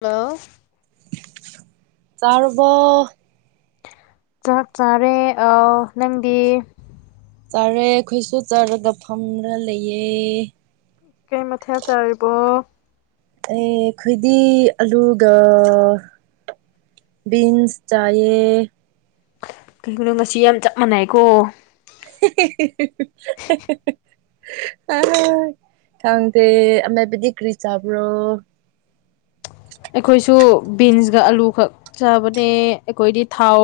hello ꯇꯥꯔꯕ ꯆꯥꯛ ꯆꯥꯔꯦ ꯅꯪꯗꯤ ꯆꯥꯔꯦ ꯑꯩꯈꯣꯏꯁꯨ ꯆꯥꯔꯒ ꯐꯝꯔ ꯂꯩꯌꯦ ꯀꯩ ꯃꯊꯦꯜ ꯆꯥꯔꯤꯕꯣ ꯑꯦ ꯑꯩꯈꯣꯏꯗꯤ ꯑꯂꯨꯒ ꯕꯤꯟꯁ ꯆꯌꯦ ꯀꯩꯒꯤꯅꯣ ꯉꯁꯤ ꯌꯥꯝ ꯆꯞ ꯃꯥꯟꯅꯩꯀꯣ [inaudible] ꯈꯪꯗꯦ ꯑꯃꯥꯏꯕꯗꯤ ꯀ꯭ꯔꯤ ꯆꯥꯕ꯭ꯔꯣ ꯑꯩꯈꯣꯏꯁꯨ ꯕꯤꯟꯁꯒ ꯑꯂꯨ ꯈꯛ ꯆꯥꯕꯅꯦ ꯑꯩꯈꯣꯏꯗꯤ ꯊꯥꯎ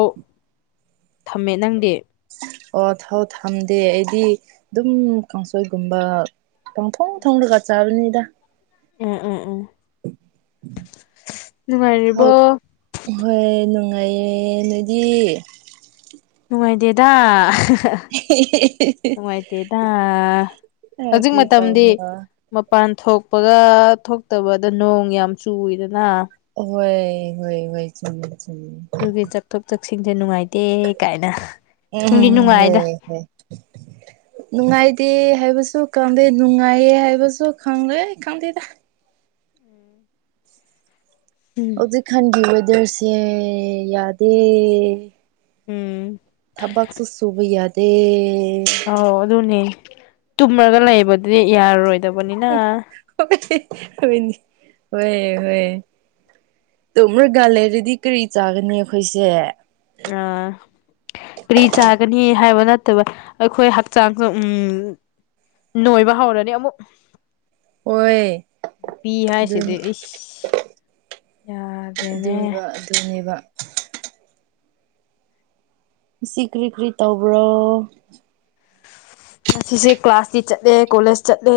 ꯊꯝꯃꯦ ꯅꯪꯗꯤ ꯑꯣ ꯊꯥꯎ ꯊꯝꯗꯦ ꯑꯩꯗꯤ ꯑꯗꯨꯝ ꯀꯥꯡꯁꯣꯏꯒꯨꯝꯕ ꯊꯪ ꯊꯣꯡ ꯎꯝ ꯊꯣꯡꯂꯒ ꯆꯥꯕꯅꯤꯗ ꯎꯝ ꯎꯝ ꯎꯝ ꯅꯨꯡꯉꯥꯏꯔꯤꯕꯣ ꯍꯧ ꯍꯣꯏ ꯅꯨꯡꯉꯥꯏꯌꯦ ꯅꯣꯏꯗꯤ ꯅꯨꯡꯉꯥꯏꯗꯦꯗ ꯅꯨꯡꯉꯥꯏꯇꯦꯗ ꯑꯦ ꯍꯧꯖꯤꯛ ꯀꯔꯤ ꯃꯇꯝꯗꯤ ꯇꯧꯕꯅꯣ ꯃꯄꯥꯟ ꯊꯣꯛꯄꯒ ꯊꯣꯛꯇꯕꯗ ꯅꯣꯡ ꯌꯥꯝ ꯆꯨꯏꯗꯅ ꯍꯣꯏ ꯍꯣꯏ ꯍꯣꯏ ꯆꯨꯝ ꯆꯨꯝ ꯆꯊꯣꯛ ꯆꯠꯁꯤꯡꯁꯦ ꯅꯨꯡꯉꯥꯏꯇꯦ ꯀꯥꯏꯅ ꯅꯨꯡꯗꯤ ꯎꯝꯝ ꯅꯨꯡꯉꯥꯏꯗ [unintelligible] [inaudible] ꯅꯨꯡꯉꯥꯏꯇꯦ ꯍꯥꯏꯕꯁꯨ ꯈꯪꯗꯦ ꯅꯨꯡꯉꯥꯏꯌꯦ ꯍꯥꯏꯕꯁꯨ ꯈꯪꯂꯦ ꯈꯪꯗꯦꯗ ꯎꯝ ꯍꯧꯖꯤꯛꯀꯥꯟꯒꯤ ꯋꯦꯗꯔꯁꯦ ꯌꯥꯗꯦ ꯎꯝ ꯊꯕꯛꯁꯨ ꯁꯨꯕ ꯌꯥꯗꯦ ꯑꯧ ꯑꯗꯨꯅꯦ ꯇꯨꯝꯃꯒ ꯂꯩꯕꯗꯨꯗꯤ ꯌꯥꯔꯔꯣꯏꯗꯕꯅꯤꯅ ꯍ ꯍ ꯍꯌꯦ ꯇꯣ ꯃ꯭ꯔꯒꯥ ꯂꯩꯔꯗꯤ ꯀꯔꯤ ꯆꯥꯒꯅꯤ ꯑꯩꯈꯣꯏꯁꯦ ꯑ ꯀꯔꯤ ꯆꯥꯒꯅꯤ ꯍꯥꯏꯕ ꯅꯠꯇꯕ ꯑꯩꯈꯣꯏ ꯍꯛꯆꯥꯡꯁꯨ ꯎꯝ ꯅꯣꯏꯕ ꯍꯧꯔꯅꯤ ꯑꯃꯨꯛ ꯍꯣꯏ ꯅꯨꯄꯤ ꯑꯗꯨ ꯍꯥꯏꯁꯤꯗꯤ ꯑꯩ ꯌꯥꯔꯦꯅꯦ ꯑꯗꯨꯒ ꯑꯗꯨꯅꯦꯕ ꯁꯤ ꯀ꯭ꯔꯤ ꯀ꯭ꯔꯤ ꯇꯧꯕ꯭ꯔꯣ ꯉꯁꯤꯁꯦ ꯀ꯭ꯂꯥꯁꯇꯤ ꯆꯠꯂꯦ ꯀꯣꯂꯦꯖ ꯆꯠꯂꯦ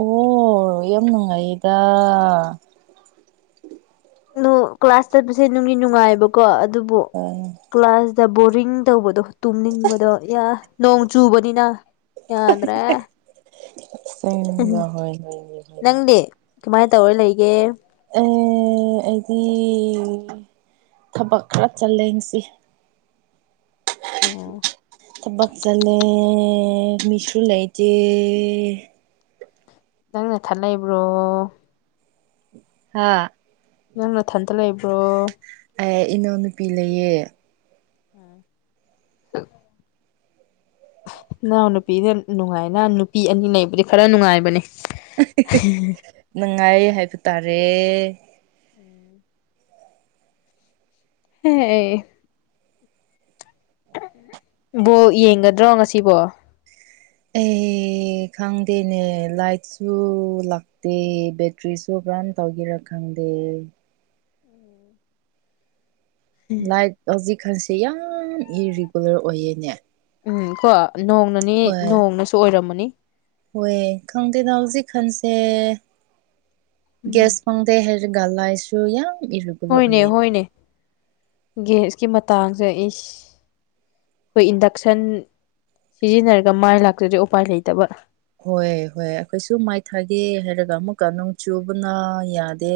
ꯑꯣ ꯌꯥꯝ ꯅꯨꯡꯉꯥꯏꯗ ꯑꯗꯨ ꯀ꯭ꯂꯥꯁ ꯆꯠꯄꯁꯦ ꯅꯨꯡꯒꯤ ꯅꯨꯡꯉꯥꯏꯕꯀꯣ ꯑꯗꯨꯕꯨ ꯍ [unintelligible] ꯀ꯭ꯂꯥꯁꯇ ꯕꯣꯔꯤꯡ ꯇꯧꯕꯗꯣ ꯇꯨꯝꯅꯤꯡꯕꯗꯣ ꯏ ꯅꯣꯡ ꯆꯨꯕꯅꯤꯅ [inaudible] ꯎ ꯍꯣꯏ ꯍꯣꯏ ꯍꯣꯏ ꯍꯣꯏ ꯅꯪꯗꯤ ꯀꯃꯥꯏꯅ ꯇꯧꯔ ꯂꯩꯒꯦ ꯑꯩꯗꯤ ꯊꯕꯛ ꯈꯔ ꯆꯜꯂꯦꯁꯤ ꯑꯣ ꯊꯕꯥꯥꯛ ꯆꯂꯦ ꯃꯤꯁ꯭ꯔꯨ ꯂꯩꯥꯏꯇꯦ ꯅꯪ ꯅꯊꯥꯟ ꯂꯩꯕ꯭ꯔꯣ ꯍꯥ ꯅꯪ ꯃꯊꯟꯇ ꯂꯩꯕ꯭ꯔꯣ ꯑꯩ ꯏꯅꯥꯎꯅꯨꯄꯤ ꯂꯩꯌꯦ ꯎꯝ ꯅꯅꯥꯎ ꯅꯨꯄꯤꯅ ꯅꯨꯡꯉꯥꯏꯅ ꯅꯨꯄꯤ ꯑꯅꯤ ꯂꯩꯕꯗꯤ ꯈꯔ ꯅꯨꯡꯉꯥꯏꯕꯅꯦ ꯅꯨꯡꯉꯥꯏ ꯍꯥꯏꯕ ꯇꯥꯔꯦ ꯎꯝ ꯍ ꯏ ꯕꯣ ꯌꯦꯡꯒꯗ꯭ꯔꯣ ꯉꯁꯤꯕꯣ ꯑꯦ ꯈꯪꯗꯦꯅꯦ ꯂꯥꯏꯠꯁꯨ ꯂꯥꯛꯇꯦ ꯕꯦꯇ꯭ꯔꯤꯁꯨ ꯀꯝ ꯇꯧꯒꯦꯔꯥ ꯈꯪꯗꯦ ꯂꯥꯏꯠ ꯍꯧꯖꯤꯛꯀꯥꯟꯁꯦ ꯌꯥꯝ ꯏꯔꯤꯒꯨꯂꯔ ꯑꯣꯏꯌꯦꯅꯦ ꯎꯝ ꯀꯣ ꯅꯣꯡꯅꯅꯤ ꯅꯣꯡꯅꯁꯨ ꯑꯣꯏꯔꯝꯃꯅꯤ ꯍꯣꯏꯑ ꯈꯪꯗꯦꯗ ꯍꯧꯖꯤꯛ ꯈꯟꯁꯦ ꯎꯝ ꯒ꯭ꯁ ꯐꯪꯗꯦ ꯍꯥꯏ ꯂꯥꯏꯁꯨ ꯌꯥ ꯏꯔ ꯍꯣꯏꯅꯦ ꯍꯣꯏꯅꯦ ꯒꯦꯁꯀꯤ ꯃꯇꯥꯡꯁꯦꯏꯁ ꯑꯩꯈꯣꯏ ꯏꯟꯗꯛꯁꯟ ꯁꯤꯖꯤꯟꯅꯔꯒ ꯃꯥꯏ ꯂꯥꯛꯇꯗꯩ ꯎꯄꯥꯏ ꯂꯩꯇꯕ꯭ꯔꯥ ꯍꯣꯏ ꯍꯣꯏ ꯑꯩꯈꯣꯏꯁꯨ ꯃꯥꯏ ꯊꯥꯒꯦ ꯍꯥꯏꯔꯒ ꯑꯃꯨꯛꯀ ꯅꯣꯡ ꯆꯨꯕꯅ ꯌꯥꯗꯦ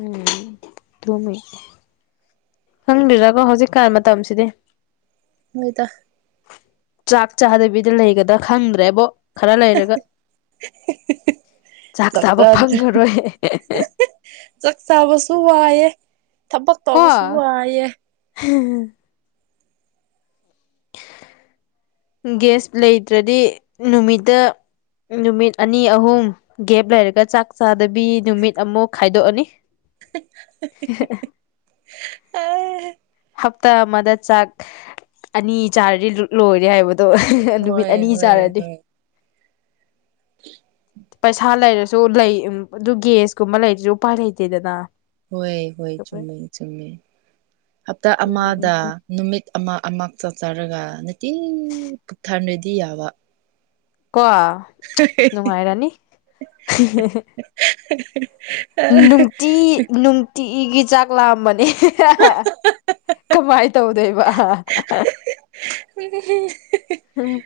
ꯎꯝ ꯊꯃꯦ ꯈꯪꯗꯔꯀꯣ ꯍꯧꯖꯤꯛꯀꯥꯟ ꯃꯇꯝꯁꯤꯗꯤ ꯅꯣꯏꯗ ꯆꯥꯛ ꯆꯥꯗꯕꯤꯗ ꯂꯩꯒꯗꯥ ꯈꯪꯗ꯭ꯔꯦꯕꯣ ꯈꯔ ꯂꯩꯔꯒ ꯆꯥꯛ ꯆꯥꯕ ꯐꯪꯉꯔꯣꯏ ꯆꯥꯛ ꯆꯥꯕꯁꯨ ꯋꯥꯏꯑꯦ ꯊꯕꯛ ꯇꯧꯕꯁꯨ ꯋꯥꯏꯑꯦ ꯍꯝ ꯒꯦꯁ ꯂꯩꯇ꯭ꯔꯗꯤ ꯅꯨꯃꯤꯠꯇ ꯅꯨꯃꯤꯠ ꯑꯅꯤ ꯑꯍꯨꯝ ꯒꯦꯞ ꯂꯩꯔꯒ ꯆꯥꯛ ꯆꯥꯗꯕꯤ ꯅꯨꯃꯤꯠ ꯑꯃꯨꯛ ꯈꯥꯏꯗꯣꯛꯑꯅꯤ ꯍ [unintelligible] ꯑꯦ ꯍꯞꯇꯥ ꯑꯃꯗ ꯆꯥꯛ ꯑꯅꯤ ꯆꯥꯔꯗꯤ ꯂꯣꯂꯣꯏꯔꯦ ꯍꯥꯏꯕ ꯗꯣ ꯅꯨꯃꯤꯠ ꯍꯣꯏ ꯑꯅꯤ ꯍꯣꯏ ꯆꯥꯔꯗꯤ ꯍꯣꯏ [inaudible] ꯄꯩꯁꯥ ꯂꯩꯔꯁꯨ ꯂꯩ ꯎꯝ ꯑꯗꯨ ꯒꯦꯁꯀꯨꯝꯕ ꯂꯩꯔꯖꯨ ꯎꯄꯥꯏ ꯂꯩꯇꯦꯗꯅ ꯍꯣꯏ ꯍꯣꯏ ꯆꯨꯝꯃꯦ ꯆꯨꯝꯃꯦ ꯍꯞꯇꯥ ꯑꯗꯨꯅꯦ ꯑꯃꯗ ꯅꯨꯃꯤꯠ ꯑꯃ ꯑꯃ ꯆꯛ ꯆꯔꯒ ꯅꯨꯡꯇꯤ ꯄꯨꯛ ꯊꯟꯔꯗꯤ ꯌꯥꯕ ꯀꯣ ꯅꯨꯡꯉꯥꯏꯔꯅꯤ [unintelligible] [unintelligible] ꯅꯨꯡꯇꯤ ꯅꯨꯡ ꯇꯤꯒꯤ ꯆꯥꯛ ꯂꯥꯝꯃꯅꯤ ꯀꯃꯥꯏ ꯇꯧꯗꯣꯏꯕ ꯍꯥ [unintelligible] ꯍꯨꯝ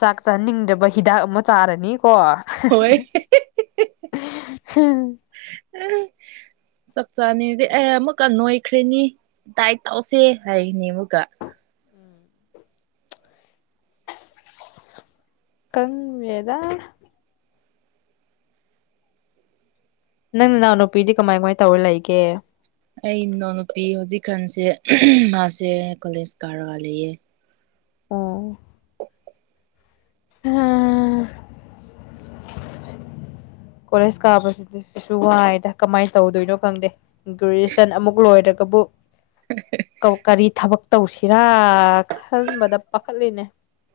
ꯆꯥꯛ ꯆꯥꯅꯤꯡꯗꯕ ꯍꯤꯗꯥꯛ ꯑꯃ ꯆꯥꯔꯅꯤꯀꯣ ꯍꯣꯏ [inaudible] ꯆꯞ ꯆꯥꯅꯤꯡꯔꯗꯤ ꯑꯩ ꯑꯃꯨꯛꯀ ꯅꯣꯏꯈ꯭ꯔ‌ꯦꯅꯤ ꯗꯥꯏꯠ ꯇꯧꯁꯦ ꯍꯥꯏꯅꯤꯕꯀ‌ꯣ ꯎꯝ ꯈꯪꯗ‌ꯦꯗꯥ ꯅꯪ ꯅꯅꯥꯎ ꯅꯨꯄꯤꯗꯤ ꯀꯃꯥꯏ ꯀꯃꯥꯏ ꯇꯧꯔ ꯂꯩꯒꯦ ꯑꯩ ꯏꯅꯥꯎꯅꯨꯄꯤ ꯍꯧꯖꯤꯛꯀꯥꯟꯁꯦ ꯃꯥꯁꯦ ꯀꯣꯂꯦꯖ ꯀꯥꯔꯒ ꯂꯩꯌꯦ ꯑꯥ [inaudible] ꯍꯥ ꯀ‌ꯣꯂ‌ꯦꯖ ꯀꯥꯕꯁꯤꯗꯤ ꯁꯤꯁꯨ ꯋꯥꯏꯗ ꯀꯃꯥꯏꯅ ꯇꯧꯗꯣꯏꯅꯣ ꯈꯪꯗꯦ ꯒ꯭ꯔꯦꯖꯨꯌꯦꯁꯟ ꯑꯃꯨꯛ ꯂꯣꯏꯔꯒꯕꯨ ꯎ [unintelligible] ꯀꯧ ꯀꯔꯤ ꯊꯕꯛ ꯇꯧꯁꯤꯔꯥ ꯈꯟꯕꯗ ꯄꯥꯈꯠꯂꯤꯅꯦ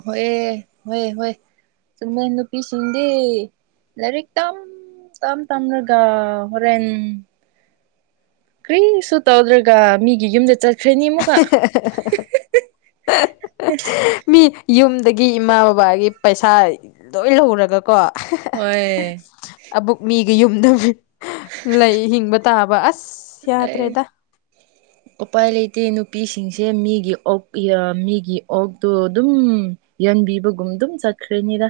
ꯍ‌ꯣꯏꯌꯦ ꯍ‌ꯣꯏ ꯍꯣꯏ ꯆꯨꯝꯃꯦ ꯅꯨꯄꯤꯁꯤꯡꯗꯤ ꯂꯥꯏꯔꯤꯛ ꯇꯝ ꯇꯝ ꯇꯝꯔꯒ ꯍꯣꯔꯦꯟ ꯀꯔꯤꯁꯨ ꯇꯧꯗ꯭ꯔꯒ ꯃꯤꯒꯤ ꯌꯨꯝꯗ ꯆꯠꯈ꯭ꯔꯅꯤ ꯑꯃꯨꯛꯀ [unintelligible] ꯃꯤ ꯌꯨꯝꯗꯒꯤ ꯏꯃꯥ ꯕꯕꯥꯒꯤ ꯄꯩꯁꯥ ꯂꯣꯏ ꯂꯧꯔꯒꯀꯣ ꯍꯣꯏ ꯑꯕꯨꯛ ꯃꯤꯒꯤ ꯌꯨꯝꯗ ꯂꯩ ꯍꯤꯡꯕ ꯇꯥꯕ ꯑꯁ ꯑꯦ [inaudible] ꯎꯄꯥꯏ ꯂꯩꯇꯦ ꯅꯨꯄꯤꯁꯤꯡꯁꯦ ꯃꯤꯒꯤ ꯑꯣꯛ ꯌꯥ ꯃꯤꯒꯤ ꯑꯣꯛꯇꯣ ꯑꯗꯨꯝ ꯌꯥꯟꯕꯤꯕꯒꯨꯝ ꯗꯨꯝ ꯆꯠꯈ꯭ꯔꯅꯤꯗ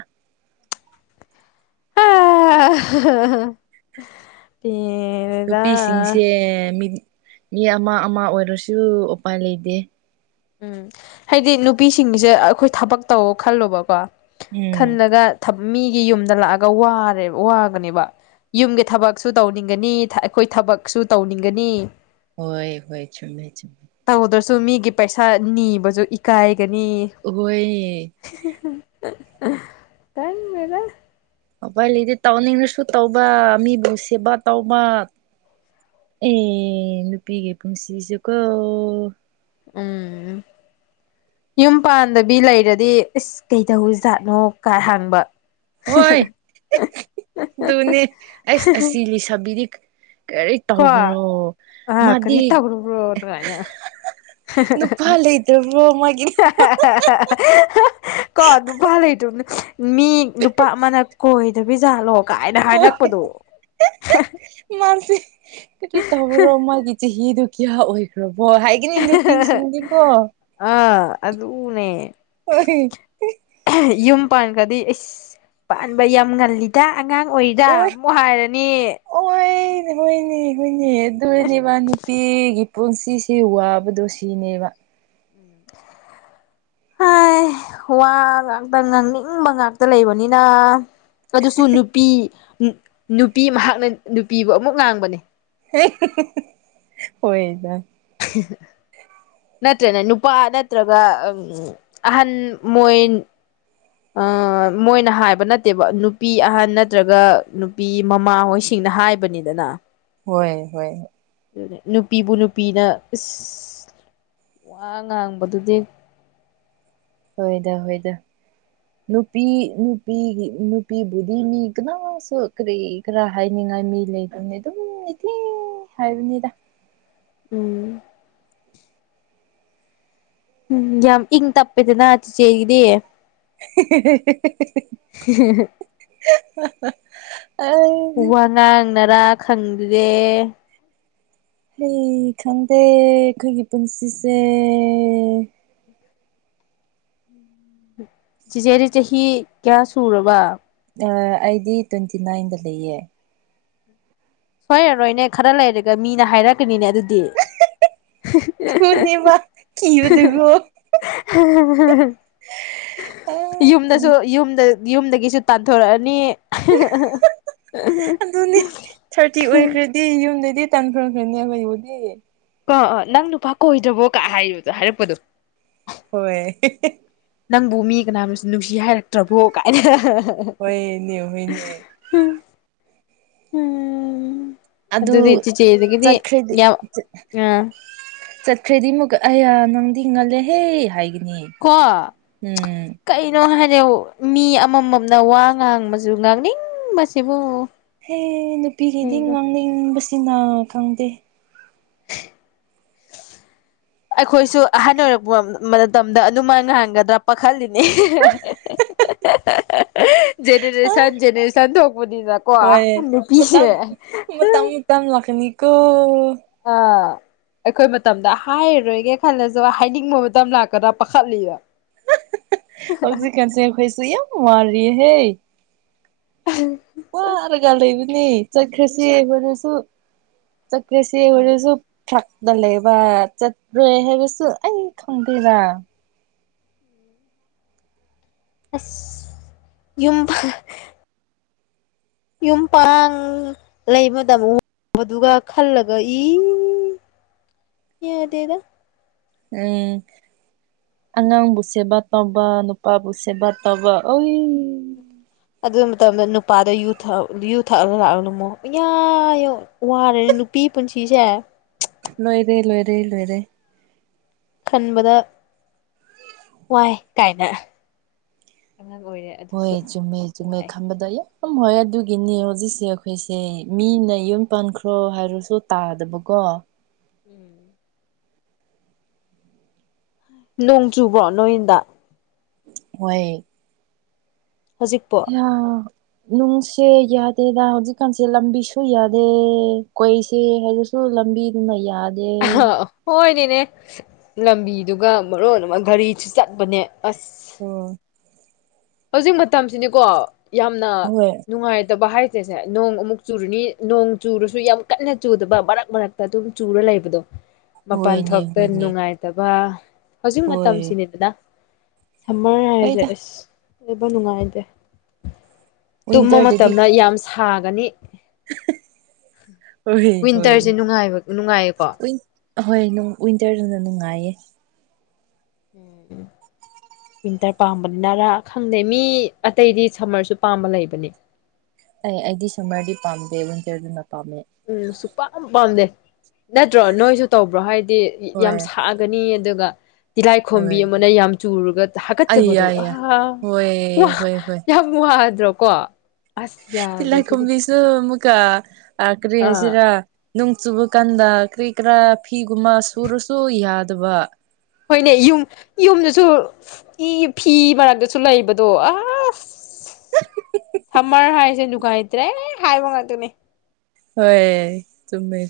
[unintelligible] ꯅꯨꯄꯤꯁꯤꯡꯁꯦ ꯃꯤ ꯃꯤ ꯑꯃ ꯑꯃ ꯑꯣꯏꯔꯁꯨ ꯎꯄꯥꯏ ꯂꯩꯗ‌ꯦ ꯎꯝ ꯍꯥꯏꯗꯤ ꯅꯨꯄꯤꯁꯤꯡꯁꯦ ꯑꯩꯈꯣꯏ ꯊꯕꯛ ꯇꯧ ꯈꯜꯂꯣꯕꯀꯣ ꯎꯝ ꯈꯜꯂꯒ ꯊ ꯃꯤꯒꯤ ꯌꯨꯝꯗ ꯂꯥꯛꯑꯒ ꯋꯥꯔꯦ ꯋꯥꯒꯅꯦꯕ ꯌꯨꯝꯒꯤ ꯊꯕꯛꯁꯨ ꯇꯧꯅꯤꯡꯒꯅꯤ ꯑꯩꯈꯣꯏ ꯊꯕꯛꯁꯨ ꯇꯧꯅꯤꯡꯒꯅꯤ ꯍꯣꯏ ꯍꯣꯏ ꯆꯨꯝꯃꯦ ꯆꯨꯝ ꯇꯧꯗ꯭ꯔꯁꯨ ꯃꯤꯒꯤ ꯄꯩꯁꯥ ꯅꯤꯕꯁꯨ ꯏꯀꯥꯏꯒꯅꯤ ꯎꯍ‌ꯣꯏ [unintelligible] ꯈꯪꯗ‌ꯦꯗ ꯑꯐꯥꯏꯂꯤꯗꯤ ꯇꯧꯅꯤꯡꯔꯁꯨ ꯇꯧꯕ ꯃꯤꯕꯨ ꯁꯦꯕꯥ ꯇꯧꯕ ꯑꯦ ꯅꯨꯄꯤꯒꯤ ꯄꯨꯟꯁꯤꯁꯦ ꯀꯣ ꯎꯝ ꯌꯨꯝ ꯄꯥꯟꯗꯕꯤ ꯂꯩꯔꯗꯤ ꯏꯁꯁ ꯀꯩꯗꯧ ꯖꯥꯠꯅꯣ ꯀꯥ ꯍꯥꯡꯕ ꯍꯣꯏ ꯑꯗꯨꯅꯦ ꯑꯁ ꯑꯁꯤ ꯂꯩꯁꯥꯕꯤꯔꯤ ꯀꯣ ꯑ ꯃꯥꯗꯤ ꯀꯔꯤꯇꯥꯒꯅ ꯀꯥꯏꯅ ꯅꯨꯄꯥ ꯂꯩꯇ꯭ꯔꯕ꯭ꯔꯣ ꯃꯥꯒꯤ ꯀ ꯇ ꯐꯜꯦ ꯇꯅ ꯃꯤ ꯅꯨꯄꯥ ꯑꯃꯅ ꯀꯣꯏꯗꯕꯤ ꯖꯥꯠꯂꯣ ꯀꯥꯏꯅ ꯍꯥꯏꯔꯛꯄꯗꯣ ꯃꯥꯁꯦ ꯀ ꯇꯕ꯭ꯔꯣ ꯃꯥꯒꯤꯆ ꯍꯤ ꯗꯨ ꯀꯌꯥ ꯑꯣꯏꯈ꯭ꯔꯕꯣ ꯍꯥꯏ ꯀꯗꯨ ꯄꯤ ꯁꯤꯗꯤ ꯀꯣ ꯑꯥ ꯑꯗꯅꯦꯦ ꯍ ꯌꯨꯝ ꯄꯥꯟꯕꯥꯟꯈꯗꯤ ꯑꯁ ꯄꯥꯟꯕ ꯌꯥꯝ ꯉꯜꯂꯤ ꯏꯗ ꯑꯉꯥꯡ ꯑꯣꯏꯔꯤꯗ ꯑꯃꯨꯛ ꯍꯥꯏꯔꯅꯤ ꯑꯣꯏꯅꯦ ꯍꯣꯏꯅꯦ ꯍꯣꯏꯅꯦ ꯑꯗꯨꯅꯦꯕ ꯅꯨꯄꯤꯒꯤ ꯄꯨꯟꯁꯤꯁꯤ ꯋꯥꯕꯗꯣ ꯁꯤꯅꯦꯕ ꯎꯝ ꯍꯥꯏ ꯋꯥ ꯉꯥꯛꯇ ꯉꯥꯡꯅꯤꯡꯕ ꯉꯥꯛꯇ ꯂꯩꯕꯅꯤꯅ ꯑꯗꯨꯁꯨ ꯅꯨꯄꯤ ꯅꯨꯄꯤ ꯃꯍꯥꯛꯅ ꯅꯨꯄꯤꯕꯨ ꯑꯃꯨꯛ ꯉꯥꯡꯕꯅꯦ ꯑꯣꯏꯣꯏꯗ [inaudible] ꯅꯠꯇ꯭ꯔꯅ ꯅꯨꯄꯥ ꯅꯠꯇ꯭ꯔꯒ ꯑꯍꯟ ꯃꯣꯏ ꯑ ꯃꯣꯏꯅ ꯍꯥꯏꯕ ꯅꯠꯇꯦꯕ ꯅꯨꯄꯤ ꯑꯍꯟ ꯅꯠꯇ꯭ꯔꯒ ꯅꯨꯄꯤ ꯃꯃꯥꯍꯣꯏꯁꯤꯡꯅ ꯍꯥꯏꯕꯅꯤꯗꯅ ꯍꯣꯏ ꯍꯣꯏ ꯑꯗꯨ ꯅꯨꯄꯤꯕꯨ ꯅꯨꯄꯤꯅ ꯏꯁ ꯋꯥ ꯉꯥꯡꯕꯗꯨꯗꯤ ꯍꯣꯏꯗ ꯍꯣꯏꯗ ꯅꯨꯄꯤ ꯅꯨꯄꯤ ꯅꯨꯄꯤꯕꯨꯙꯅꯤ ꯀꯅꯥ ꯁꯣꯈ꯭ꯔ ꯈꯔ ꯍꯥꯏꯅꯤꯡꯉꯥꯏ ꯃꯤ ꯂꯩꯇꯕꯅꯤ ꯑꯗꯨꯝ ꯏꯊꯤ ꯍꯥꯏꯕꯅꯤꯗ ꯎꯝ ꯎꯝ ꯌꯥꯝ ꯏꯪ ꯇꯞꯄꯦꯗꯅ ꯆꯤꯆꯦꯒꯤꯗꯤ [inaudible] [inaudible] ꯑ ꯎ ꯋꯥ ꯉꯥꯡꯅꯔꯥ ꯈꯪꯗꯦ ꯑꯩꯩ ꯈꯪꯗꯦ ꯑꯩꯈꯣꯏꯒꯤ ꯄꯨꯟꯁꯤꯁꯦ ꯆꯤꯆꯦꯗꯤ ꯆꯍꯤ ꯀꯌꯥ ꯁꯨꯔꯕ ꯑꯩꯗꯤ ꯇ꯭ꯋꯦꯟꯇꯤ ꯅꯥꯏꯟꯗ ꯂꯩꯌꯦ ꯁꯣꯏꯔꯔꯣꯏꯅꯦ ꯈꯔ ꯂꯩꯔꯒ ꯃꯤꯅ ꯍꯥꯏꯔꯛꯀꯅꯤꯅꯦ ꯑꯗꯨꯗꯤ ꯊꯨꯅꯦꯕ ꯀꯤꯕꯗꯨꯒꯣ ꯑꯥ ꯀꯤ ꯌꯨꯝꯗꯁꯨ ꯌꯨꯝꯗ ꯌꯨꯝꯗꯒꯤꯁꯨ ꯇꯥꯟꯊꯣꯔꯛꯑꯅꯤ ꯑꯗꯨꯅꯤ ꯊꯥꯔꯇꯤ ꯑꯣꯏꯈ꯭ꯔꯗꯤ ꯌꯨꯝꯗꯩꯗꯤ ꯇꯥꯟꯊꯈ꯭ꯔꯅꯤ ꯑꯩꯌꯩꯕꯨꯗꯤ ꯑ ꯑ ꯅꯪ ꯅꯨꯄꯥ ꯀꯣꯏꯗ꯭ꯔꯕꯣ ꯀ ꯍꯥꯏꯌꯨꯗꯣ ꯍꯥꯏꯔꯛꯄꯗꯣ ꯍꯣꯏ ꯅꯪꯕꯨ ꯃꯤ ꯀꯅꯥꯅꯁꯨ ꯅꯨꯡꯁꯤ ꯍꯥꯏꯔꯛꯇ꯭ꯔꯕꯣ ꯀꯥꯏꯅ ꯍꯣꯏꯅꯦ ꯍꯣꯏꯅꯦ [unintelligible] ꯎꯝ ꯎꯝ ꯑꯗꯨ ꯑꯗꯨꯇꯆꯒꯗꯤ ꯑ ꯆꯠꯈ꯭ꯔꯦꯗꯤ ꯑꯃꯨꯛ ꯑꯍ ꯅꯪꯗꯤ ꯉꯜꯂꯦꯍꯦ ꯍꯥꯏꯒꯅꯤ ꯀ ꯎꯝ ꯀꯩꯅꯣ ꯍꯥꯏꯔ ꯃꯤ ꯑꯃꯃꯝꯅ ꯋꯥ ꯉꯥꯡꯕꯁꯨ ꯉꯥꯡꯅꯤꯡꯕꯁꯤꯕꯨ ꯍꯦ ꯅꯨꯄꯤꯒꯤꯗꯤ ꯀꯩꯅꯣ ꯉꯥꯡꯅꯤꯡꯕꯁꯤꯅ ꯈꯪꯗꯦ [inaudible] [inaudible] ꯑꯩꯈꯣꯏꯁꯨ ꯑꯍꯟ ꯑꯣꯏꯔꯛꯄ ꯃꯇꯝꯗ ꯑꯗꯨꯃ ꯉꯥꯡꯒꯗ꯭ꯔꯥ ꯄꯥꯈꯜꯂꯤꯅꯦ ꯑ ꯖꯅꯦꯔꯦꯁꯟ ꯖꯅꯦꯔꯦꯁꯟ ꯊꯣꯛꯕꯨꯗꯤꯖ ꯀ ꯍꯣꯏ ꯅꯨꯄꯤ ꯇꯝ ꯂꯛꯈꯃꯤ ꯀꯣ ꯑꯥ ꯑꯩꯈꯣꯏ ꯃꯇꯝꯗ ꯍꯥꯏꯔꯔꯣꯏꯒꯦ ꯈꯜꯂꯁꯨ ꯍꯥꯏꯅꯤꯡꯕ ꯃꯇꯝ ꯂꯥꯛꯀꯗ꯭ꯔꯥ ꯄꯥꯈꯠꯂꯤꯕ [inaudible] ꯑꯣꯖꯤ ꯀꯁꯤ ꯈꯣꯏꯁꯤ ꯌꯥꯝ ꯃꯥꯔꯤꯌꯦ ꯍꯦ ꯎꯝ ꯋꯥꯔꯒ ꯂꯩꯅꯤ ꯆꯈꯁꯤꯕꯅꯤꯁꯨ ꯆ ꯎꯝ ꯀꯁꯤꯒ ꯁ ꯊ ꯗ ꯂꯩꯕ ꯆꯠ ꯔꯣꯏ ꯍꯥꯏꯕꯁꯨ ꯑꯩ ꯈꯪꯗꯦꯗ ꯑꯁ ꯌꯨꯝ ꯌꯨꯝ ꯄꯥꯡ ꯂꯩ ꯃꯇꯝꯗ ꯎꯕꯗꯨꯒ ꯈꯜꯂꯒ ꯏ ꯌꯦꯗꯗ ꯎꯝ ꯑꯉꯥꯡꯕꯨꯁꯦꯕꯥ ꯇꯧꯕ ꯅꯨꯄꯥꯕꯨꯁꯦꯕꯥ ꯇꯧꯕ ꯑꯣꯏ ꯑꯗꯨ ꯃꯇꯝꯗ ꯅꯨꯄꯥꯗꯨ ꯌꯨ ꯊꯛ ꯌꯨꯊꯛꯑꯒ ꯂꯥꯛꯂꯝꯅꯨ ꯑꯌꯥ ꯌꯣ ꯋꯥꯔꯦꯅꯦ ꯅꯨꯄꯤ ꯄꯨꯟꯁꯤꯁꯦ ꯂꯣꯏꯔꯦ ꯂꯣꯏꯔꯦ ꯂꯣꯏꯔꯦ ꯈꯟꯕꯗ ꯋꯥꯏ ꯀꯥꯏꯅ ꯑꯉꯥꯡ ꯑꯣꯏꯔꯦ ꯍꯣꯏ ꯑꯗꯨꯁꯨ ꯆꯨꯝꯃꯦ ꯆꯨꯝꯃꯦ ꯋꯥꯏ ꯈꯪꯕꯗ ꯑꯝ ꯍꯣꯏ ꯑꯗꯨꯒꯤꯅꯤ ꯍꯧꯖꯤꯛꯁꯦ ꯑꯩꯈꯣꯏꯁꯦ ꯃꯤꯅ ꯌꯨꯝ ꯄꯥꯟꯈ꯭ꯔꯣ ꯍꯥꯏꯔꯁꯨ ꯇꯥꯗꯕꯀꯣ [inaudible] ꯅꯣꯡ ꯆꯨꯕ꯭ꯔꯣ ꯅꯣꯏꯗ ꯍꯣꯏ ꯍꯧꯖꯤꯛꯄꯣ ꯌꯥ ꯅꯨꯡꯁꯦ ꯌꯥꯗꯦꯗ ꯍꯧꯖꯤꯛꯀꯥꯟꯁꯦ ꯂꯝꯕꯤ ꯁꯨ ꯌꯥꯗꯦ ꯀꯣꯏꯁꯦ ꯍꯥꯏ ꯁ ꯂꯝꯕꯤꯗꯨꯅ ꯌꯥꯗ ꯍꯣꯏꯅꯦꯅꯦ ꯂꯝꯕꯤꯗꯨꯒ ꯃꯔꯣꯟ ꯑꯃ ꯒꯥꯔꯤꯁꯨ ꯆꯠꯄꯅꯦ ꯑꯁ ꯑꯣ ꯍꯧꯖꯤꯛ ꯃꯇꯝꯁꯤꯅꯤꯀꯣ ꯌꯥꯝꯅ ꯍꯣꯏ ꯅꯨꯡꯉꯥꯏꯇꯕ ꯍꯥꯏ ꯆꯦꯁꯦ ꯅꯣꯡ ꯑꯃꯨꯛ ꯆꯨꯔꯨꯅꯤ ꯅꯣꯡ ꯆꯨꯔꯁꯨ ꯌꯥꯝ ꯀꯟꯅ ꯆꯨꯗꯕ ꯃꯔꯛ ꯃꯔꯛꯇ ꯑꯗꯨꯝ ꯆꯨꯔ ꯂꯩꯕꯗꯣ ꯃꯄꯥꯟ ꯍꯣꯏꯅꯦ ꯊꯣꯛꯇ ꯍꯣꯏꯅꯦ ꯅꯨꯡꯉꯥꯏ ꯅꯠꯇꯕ ꯍꯧꯖꯤꯛ ꯍꯣꯏ ꯃꯇꯝꯁꯤꯅꯤꯗꯅ ꯁꯝꯃꯔ ꯍꯥꯏꯔꯁꯦ ꯍꯣꯏꯗ ꯑꯁ ꯂꯩꯕ ꯅꯨꯡꯉꯥꯏꯇꯦ ꯇꯨꯝꯕ ꯋꯤꯟꯇꯔꯗꯗꯤ ꯃꯇꯝꯗ ꯌꯥꯝ ꯁꯥꯒꯅꯤ ꯍꯣꯏ ꯍꯣꯏ ꯋꯤꯟꯇꯔꯁꯦ ꯅꯨꯡꯉꯥꯏꯕ ꯅꯨꯡꯉꯥꯏꯌꯦꯀꯣ ꯑꯍꯣꯏ ꯋꯤꯟꯇꯔꯗꯨꯅ ꯅꯨꯡꯉꯥꯏꯌꯦ ꯎꯝ ꯋꯤꯟꯇꯔ ꯄꯥꯝꯕꯅꯤꯅꯔꯥ ꯈꯪꯗꯩ ꯃꯤ ꯑꯇꯩꯗꯤ ꯁꯝꯃꯔꯁꯨ ꯄꯥꯝꯕ ꯂꯩꯕꯅꯤ ꯑꯦ ꯑꯩꯗꯤ ꯁꯝꯃꯔꯗꯤ ꯄꯥꯝꯗꯦ ꯋꯤꯟꯇꯔꯗꯨꯅ ꯄꯥꯝꯃꯦ ꯎꯝ ꯁꯨꯛ ꯄꯥꯝ ꯄꯥꯝꯗꯦ ꯅꯠꯇ꯭ꯔꯣ ꯅꯣꯏꯁꯨ ꯇꯧꯕ꯭ꯔꯣ ꯍꯥꯏꯗꯤ ꯍꯣꯏ ꯌꯥꯝ ꯁꯥ ꯒꯅꯤ ꯑꯗꯨꯒ ꯇꯤꯂꯥꯏꯈꯣꯝꯕꯤ ꯍꯣꯏ ꯑꯃꯅ ꯌꯥꯝ ꯆꯨꯔꯒ ꯑꯩ ꯍꯥꯀꯠꯆꯕꯗꯣ ꯌꯥꯏ ꯑ ꯍꯣꯏ ꯋꯥ ꯌꯥꯗ꯭ꯔꯣ ꯀꯣ ꯇꯤꯂꯥꯢꯈꯣꯝꯕꯤꯁꯨ ꯃꯨꯀꯥ ꯑ ꯀ꯭ꯔꯤ ꯑꯥ ꯍꯥꯏꯁꯤꯔꯥ ꯅꯣꯡ ꯆꯨꯕ ꯀꯥꯟꯗ ꯀꯔꯤ ꯀꯔꯥ ꯐꯤꯒꯨꯝꯕ ꯁꯨꯔꯁꯨ ꯌꯥꯗꯕ ꯍꯣꯏꯅꯦ ꯌꯨꯝ ꯌꯨꯝꯗꯁꯨ ꯏ ꯐꯤ ꯃꯔꯛꯇꯁꯨ ꯂꯩꯕꯗꯣ ꯑꯁ ꯐꯥꯝꯃꯔ ꯍꯥꯏꯁꯦ ꯗꯨꯉꯥꯏꯇ꯭ꯔꯦ ꯍꯥꯏꯕ ꯉꯥꯛꯇꯅꯦ ꯍꯣꯏ ꯆꯨꯝꯃꯦ ꯆꯨꯝꯃꯦ